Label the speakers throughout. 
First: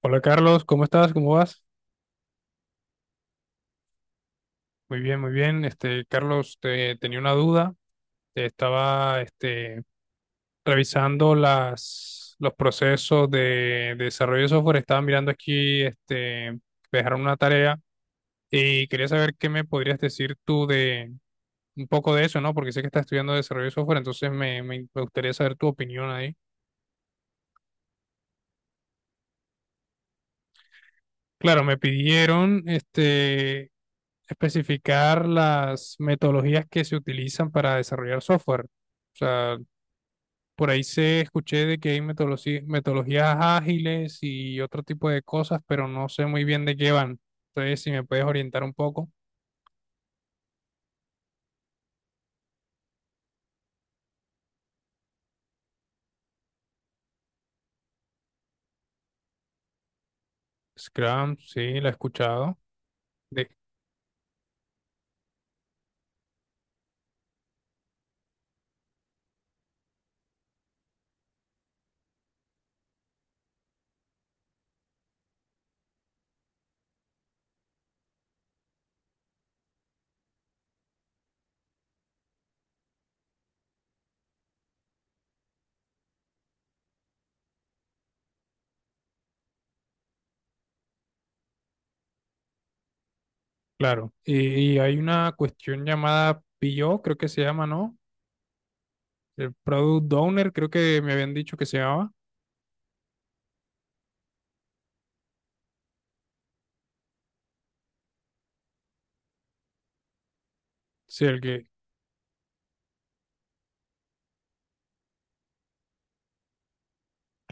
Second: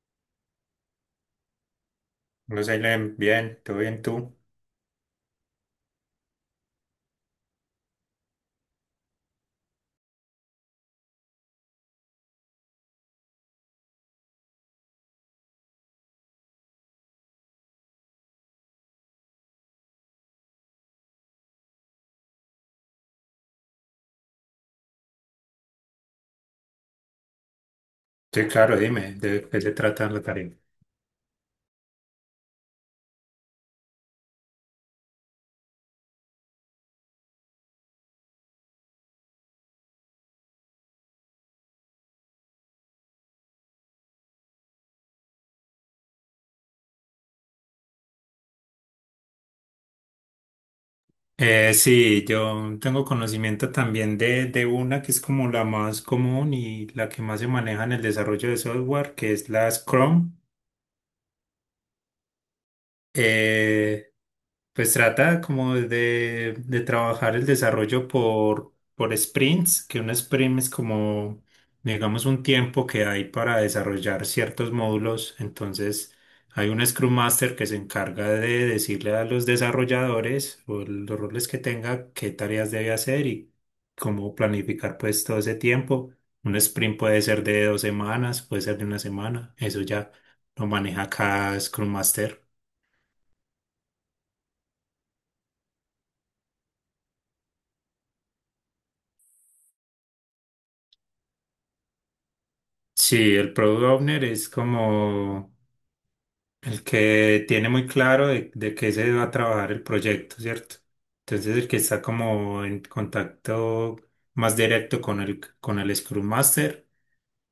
Speaker 1: Hola Carlos, ¿cómo estás? ¿Cómo vas?
Speaker 2: No sé, Len, bien, todo bien tú.
Speaker 1: Muy bien, muy bien. Carlos, tenía una duda. Te estaba revisando los procesos de desarrollo de software. Estaba mirando aquí, me dejaron una tarea y quería saber qué me podrías decir tú de un poco de eso, ¿no? Porque sé que estás estudiando desarrollo de software, entonces me gustaría saber tu opinión ahí.
Speaker 2: Sí, claro, dime, ¿de qué se trata la tarea?
Speaker 1: Claro, me pidieron especificar las metodologías que se utilizan para desarrollar software. O sea, por ahí se escuché de que hay metodologías ágiles y otro tipo de cosas, pero no sé muy bien de qué van. Entonces, si me puedes orientar un poco.
Speaker 2: Sí, yo tengo conocimiento también de una que es como la más común y la que más se maneja en el desarrollo de software, que es la Scrum.
Speaker 1: Scrum, sí, la he escuchado. De,
Speaker 2: Eh, pues trata como de trabajar el desarrollo por sprints, que un sprint es como, digamos, un tiempo que hay para desarrollar ciertos módulos. Entonces, hay un Scrum Master que se encarga de decirle a los desarrolladores o los roles que tenga qué tareas debe hacer y cómo planificar pues todo ese tiempo. Un sprint puede ser de dos semanas, puede ser de una semana. Eso ya lo maneja cada Scrum Master.
Speaker 1: claro. Y hay una cuestión llamada PO, creo que se llama, ¿no? El Product Owner, creo que me habían dicho que se llamaba.
Speaker 2: Sí, el Product Owner es como el que tiene muy claro de qué se va a trabajar el proyecto, ¿cierto?
Speaker 1: Sí, el
Speaker 2: Entonces
Speaker 1: que,
Speaker 2: el que está como en contacto más directo con con el Scrum Master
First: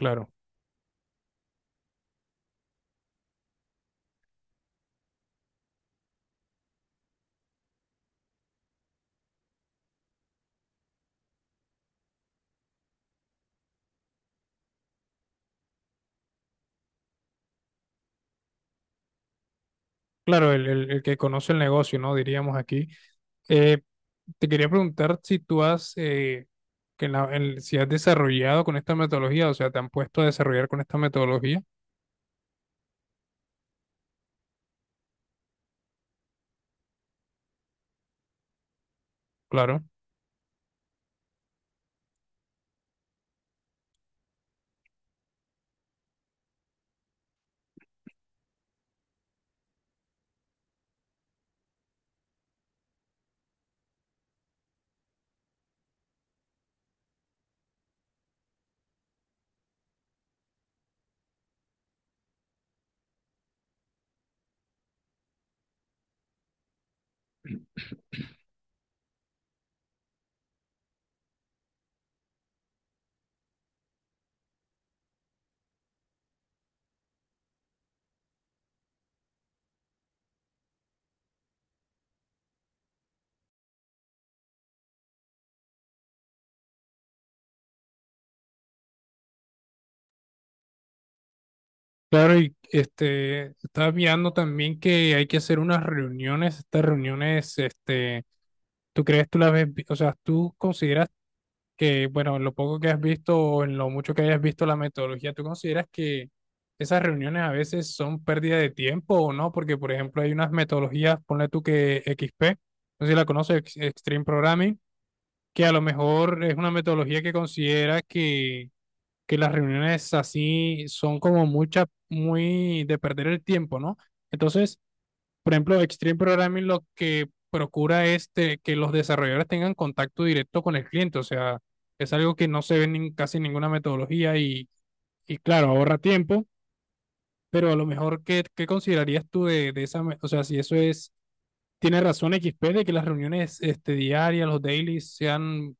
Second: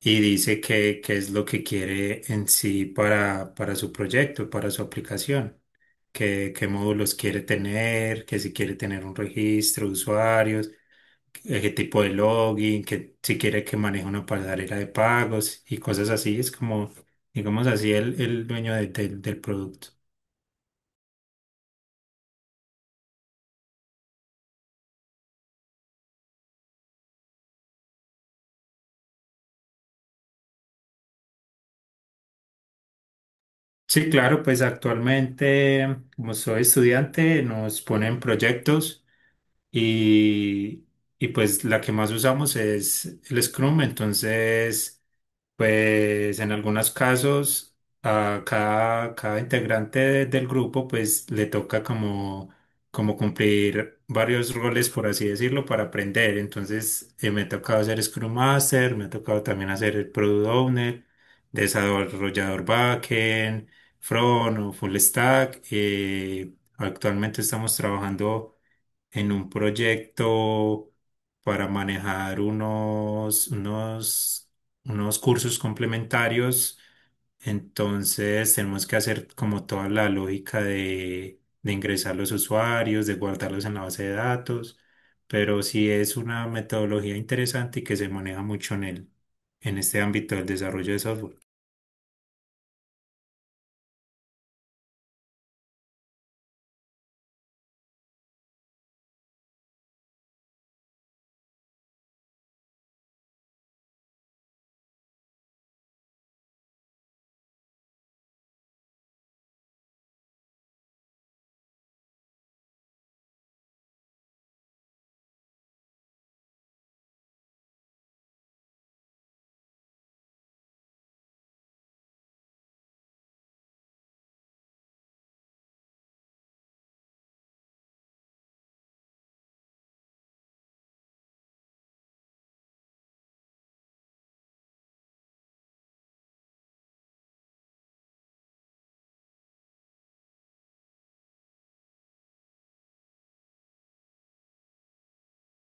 Speaker 2: y dice qué es lo que quiere en sí para su proyecto, para su aplicación, qué módulos quiere tener, que si quiere tener un registro de usuarios, qué tipo de login, que si quiere que maneje una pasarela de pagos y cosas así. Es como, digamos así, el dueño del del producto.
Speaker 1: Claro, el que conoce el negocio, ¿no? Diríamos aquí. Eh, te quería preguntar si tú has, que en si has desarrollado con esta metodología, o sea, te han puesto a desarrollar con esta metodología,
Speaker 2: Sí, claro, pues actualmente, como soy estudiante, nos ponen proyectos
Speaker 1: claro.
Speaker 2: y, y pues la que más usamos es el Scrum. Entonces, pues en algunos casos a cada integrante del grupo pues le toca como, como cumplir varios roles, por así decirlo, para aprender. Entonces, me ha tocado hacer Scrum Master, me ha tocado también hacer el Product Owner, desarrollador backend, front o full stack. Actualmente estamos trabajando en un proyecto para manejar unos cursos complementarios. Entonces tenemos que hacer como toda la lógica de ingresar los usuarios, de guardarlos en la base de datos, pero sí es una metodología interesante y que se maneja mucho en en este ámbito del desarrollo de software.
Speaker 1: Claro, y estaba mirando también que hay que hacer unas reuniones, estas reuniones, ¿tú crees, tú las ves, o sea, tú consideras que, bueno, en lo poco que has visto o en lo mucho que hayas visto la metodología, ¿tú consideras que esas reuniones a veces son pérdida de tiempo o no? Porque, por ejemplo, hay unas metodologías, ponle tú que XP, no sé si la conoces, Extreme Programming, que a lo mejor es una metodología que considera que las reuniones así son como mucha, muy de perder el tiempo, ¿no? Entonces, por ejemplo, Extreme Programming lo que procura es que los desarrolladores tengan contacto directo con el cliente, o sea, es algo que no se ve en casi ninguna metodología y claro, ahorra tiempo, pero a lo mejor, ¿qué, qué considerarías tú de esa, o sea, si eso es, tiene razón XP de que las reuniones diarias, los dailies, sean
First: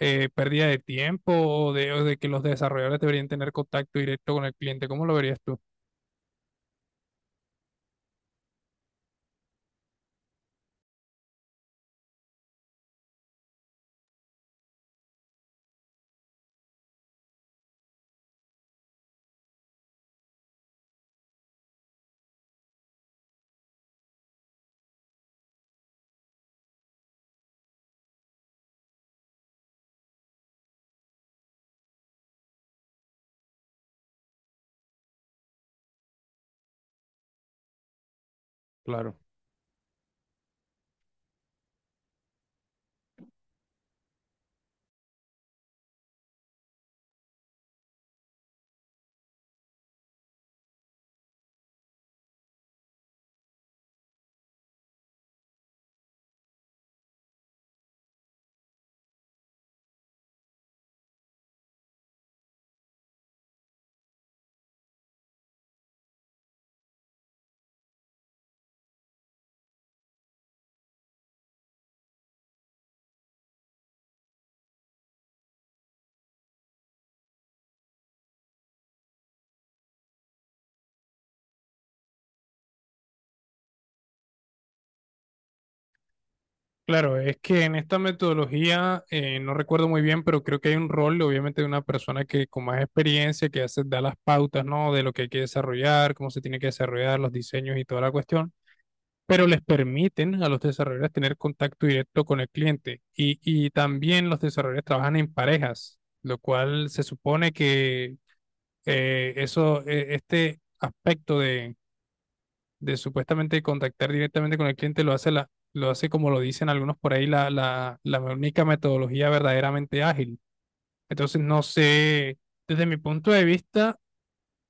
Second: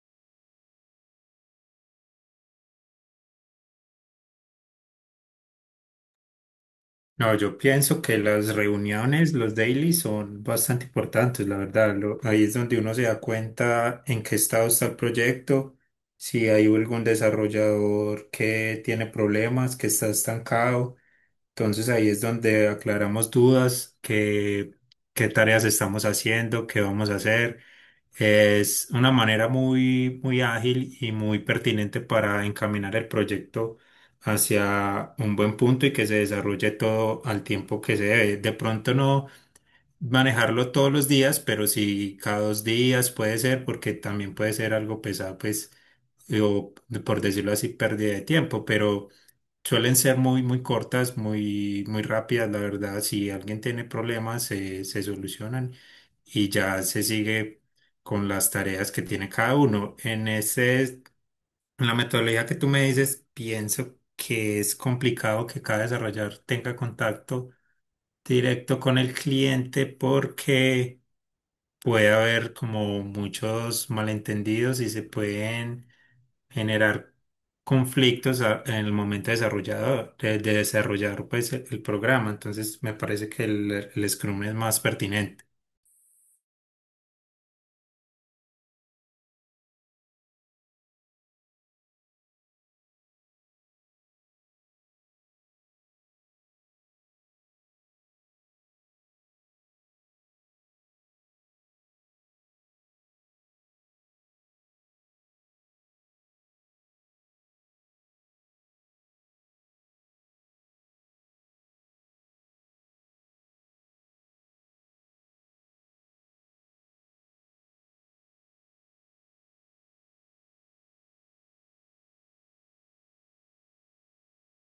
Speaker 1: pérdida de tiempo o de que los desarrolladores deberían tener contacto directo con el cliente, ¿cómo lo verías tú?
Speaker 2: No, yo pienso que las reuniones, los dailies son bastante importantes, la verdad. Ahí es donde uno se da cuenta en qué estado está el proyecto, si hay algún desarrollador que tiene problemas, que está estancado. Entonces ahí es donde aclaramos dudas, qué tareas estamos haciendo, qué vamos a hacer. Es una manera muy, muy ágil y muy pertinente para encaminar el proyecto hacia un buen punto y que se desarrolle todo al tiempo que se debe. De pronto
Speaker 1: Claro.
Speaker 2: no manejarlo todos los días, pero sí cada dos días puede ser, porque también puede ser algo pesado, pues, o por decirlo así, pérdida de tiempo, pero... Suelen ser muy, muy cortas, muy, muy rápidas, la verdad. Si alguien tiene problemas, se solucionan y ya se sigue con las tareas que tiene cada uno. En la metodología que tú me dices, pienso que es complicado que cada desarrollador tenga contacto directo con el cliente porque puede haber como muchos malentendidos y se pueden generar conflictos en el momento desarrollador, de desarrollar pues el programa. Entonces me parece que el Scrum es más pertinente.
Speaker 1: Claro, es que en esta metodología, no recuerdo muy bien, pero creo que hay un rol, obviamente, de una persona que con más experiencia, que hace, da las pautas, ¿no? De lo que hay que desarrollar, cómo se tiene que desarrollar, los diseños y toda la cuestión, pero les permiten a los desarrolladores tener contacto directo con el cliente. Y también los desarrolladores trabajan en parejas, lo cual se supone que eso, este aspecto de supuestamente contactar directamente con el cliente, lo hace lo hace como lo dicen algunos por ahí, la única metodología verdaderamente ágil. Entonces, no sé, desde mi punto de vista,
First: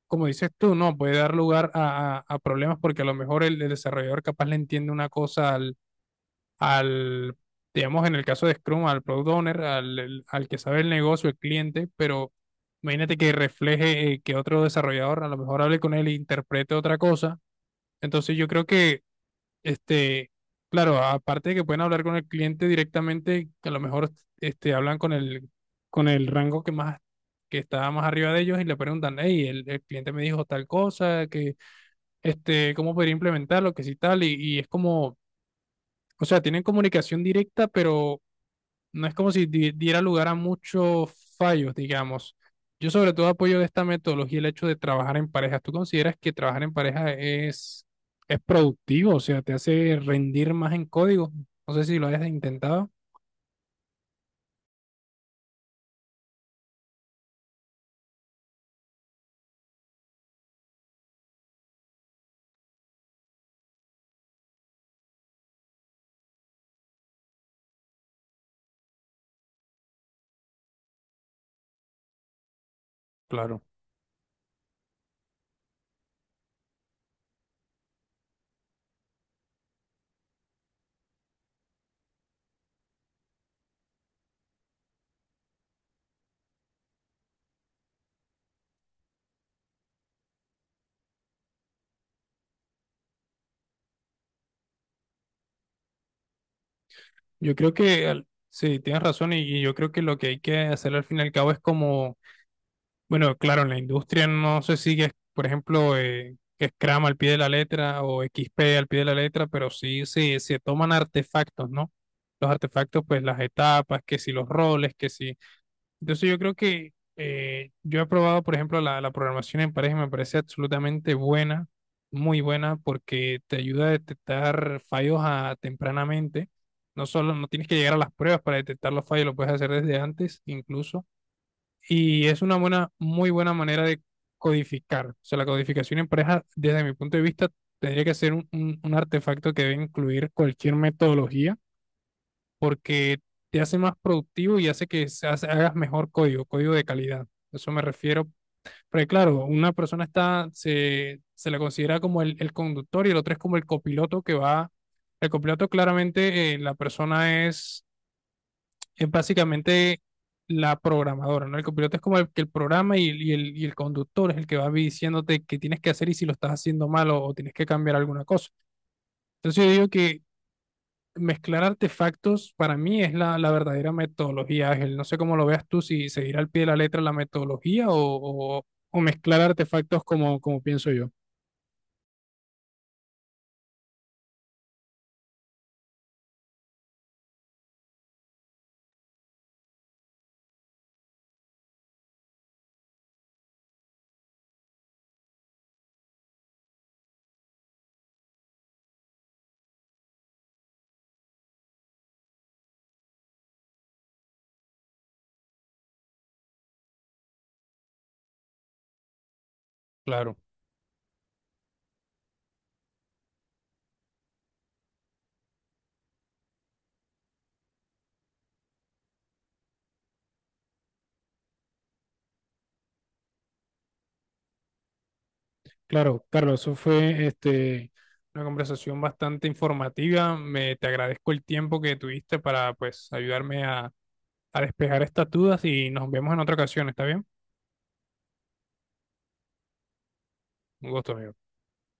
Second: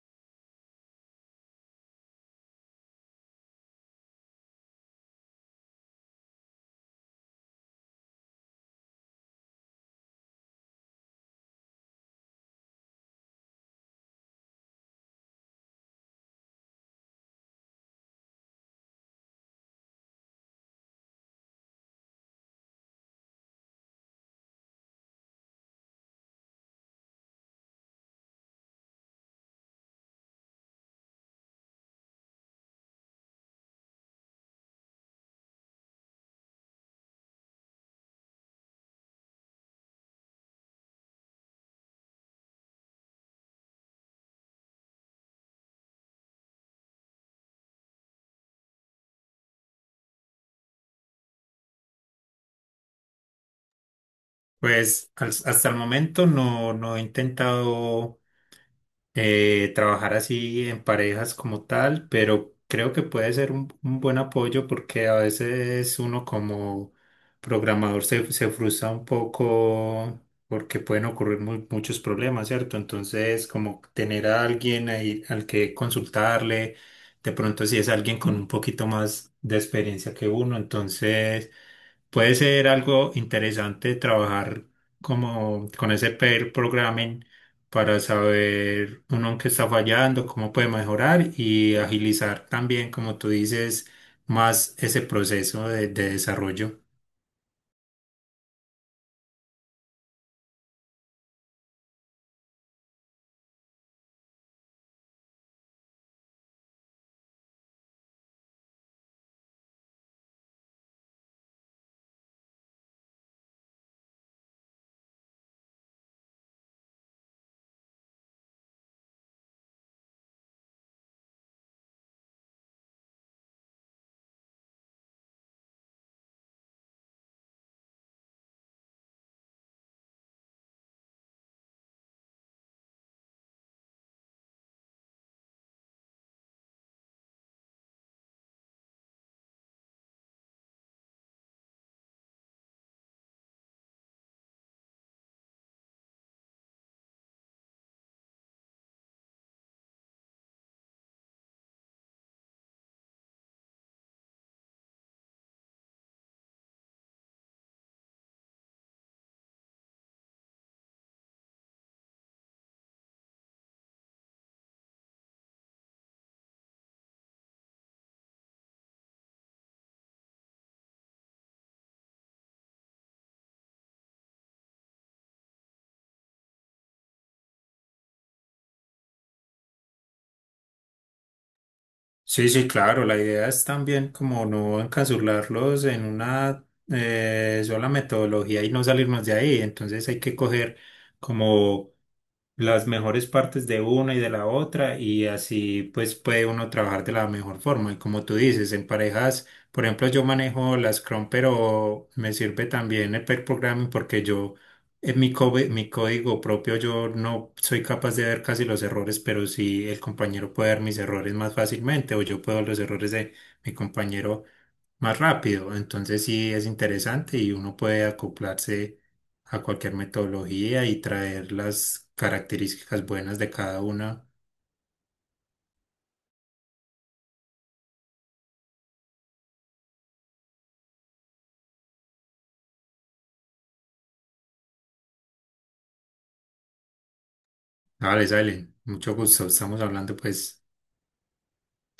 Speaker 1: como dices tú, no, puede dar lugar a, a problemas porque a lo mejor el desarrollador capaz le entiende una cosa al, al, digamos, en el caso de Scrum, al product owner, al que sabe el negocio, el cliente, pero imagínate que refleje que otro desarrollador a lo mejor hable con él e interprete otra cosa. Entonces yo creo que este, claro, aparte de que pueden hablar con el cliente directamente, que a lo mejor hablan con el rango que más, que está más arriba de ellos y le preguntan, hey, el cliente me dijo tal cosa, que, cómo podría implementarlo, que si tal, y es como, o sea, tienen comunicación directa, pero no es como si diera lugar a muchos fallos, digamos. Yo sobre todo apoyo de esta metodología el hecho de trabajar en parejas. ¿Tú consideras que trabajar en pareja es productivo? O sea, te hace rendir más en código. No sé si lo hayas intentado.
Speaker 2: Hasta el momento no he intentado trabajar así en parejas como tal, pero creo que puede ser un buen apoyo porque a veces uno como programador se frustra un poco porque pueden ocurrir muchos problemas, ¿cierto? Entonces,
Speaker 1: Claro.
Speaker 2: como tener a alguien ahí al que consultarle, de pronto si es alguien con un poquito más de experiencia que uno, entonces... Puede ser algo interesante trabajar como con ese pair programming para saber uno en qué está fallando, cómo puede mejorar y agilizar también, como tú dices, más ese proceso de desarrollo.
Speaker 1: Yo creo que al- sí, tienes razón y yo creo que lo que hay que hacer al fin y al cabo es como bueno, claro, en la industria no se sigue, por ejemplo, Scrum al pie de la letra o X P al pie de la letra, pero sí, sí se toman artefactos, ¿no? Los artefactos, pues las etapas, que si los roles, que si. Entonces yo creo que yo he probado, por ejemplo, la programación en pareja y me parece absolutamente buena, muy buena, porque te ayuda a detectar fallos tempranamente. No solo no tienes que llegar a las pruebas para detectar los fallos, lo puedes hacer desde antes incluso y es una buena, muy buena manera de codificar. O sea, la codificación en pareja, desde mi punto de vista, tendría que ser un artefacto que debe incluir cualquier metodología porque te hace más productivo y hace que hagas mejor código, código de calidad. Eso me refiero. Porque claro, una persona está, se la considera como el conductor y el otro es como el copiloto que va. El copiloto claramente, la persona es básicamente la programadora, ¿no? El copiloto es como el que el programa y, y el conductor es el que va diciéndote qué tienes que hacer y si lo estás haciendo mal o tienes que cambiar alguna cosa. Entonces yo digo que mezclar artefactos para mí es la, la verdadera metodología, Ángel. No sé cómo lo veas tú, si seguir al pie de la letra la metodología o, o mezclar artefactos como, como pienso yo.
Speaker 2: Sí, sí, claro, la idea es también como no encasurlarlos en una sola metodología y no salirnos de ahí. Entonces hay que coger como las mejores partes de una y de la otra y así pues puede uno trabajar de la mejor forma. Y como tú dices, en parejas, por ejemplo, yo manejo la Scrum, pero me sirve también el pair programming porque yo en mi código propio yo no soy capaz de ver casi los errores, pero sí el
Speaker 1: Claro,
Speaker 2: compañero puede ver mis errores más fácilmente o yo puedo ver los errores de mi compañero más rápido. Entonces sí es interesante y uno puede acoplarse a cualquier metodología y traer las características buenas de cada una.
Speaker 1: claro, Carlos, eso fue una conversación bastante informativa. Te agradezco el tiempo que tuviste para pues ayudarme a despejar estas dudas y nos vemos en otra ocasión, ¿está bien?
Speaker 2: Vale, salen. Mucho gusto. Estamos hablando pues.
Speaker 1: Un gusto, amigo.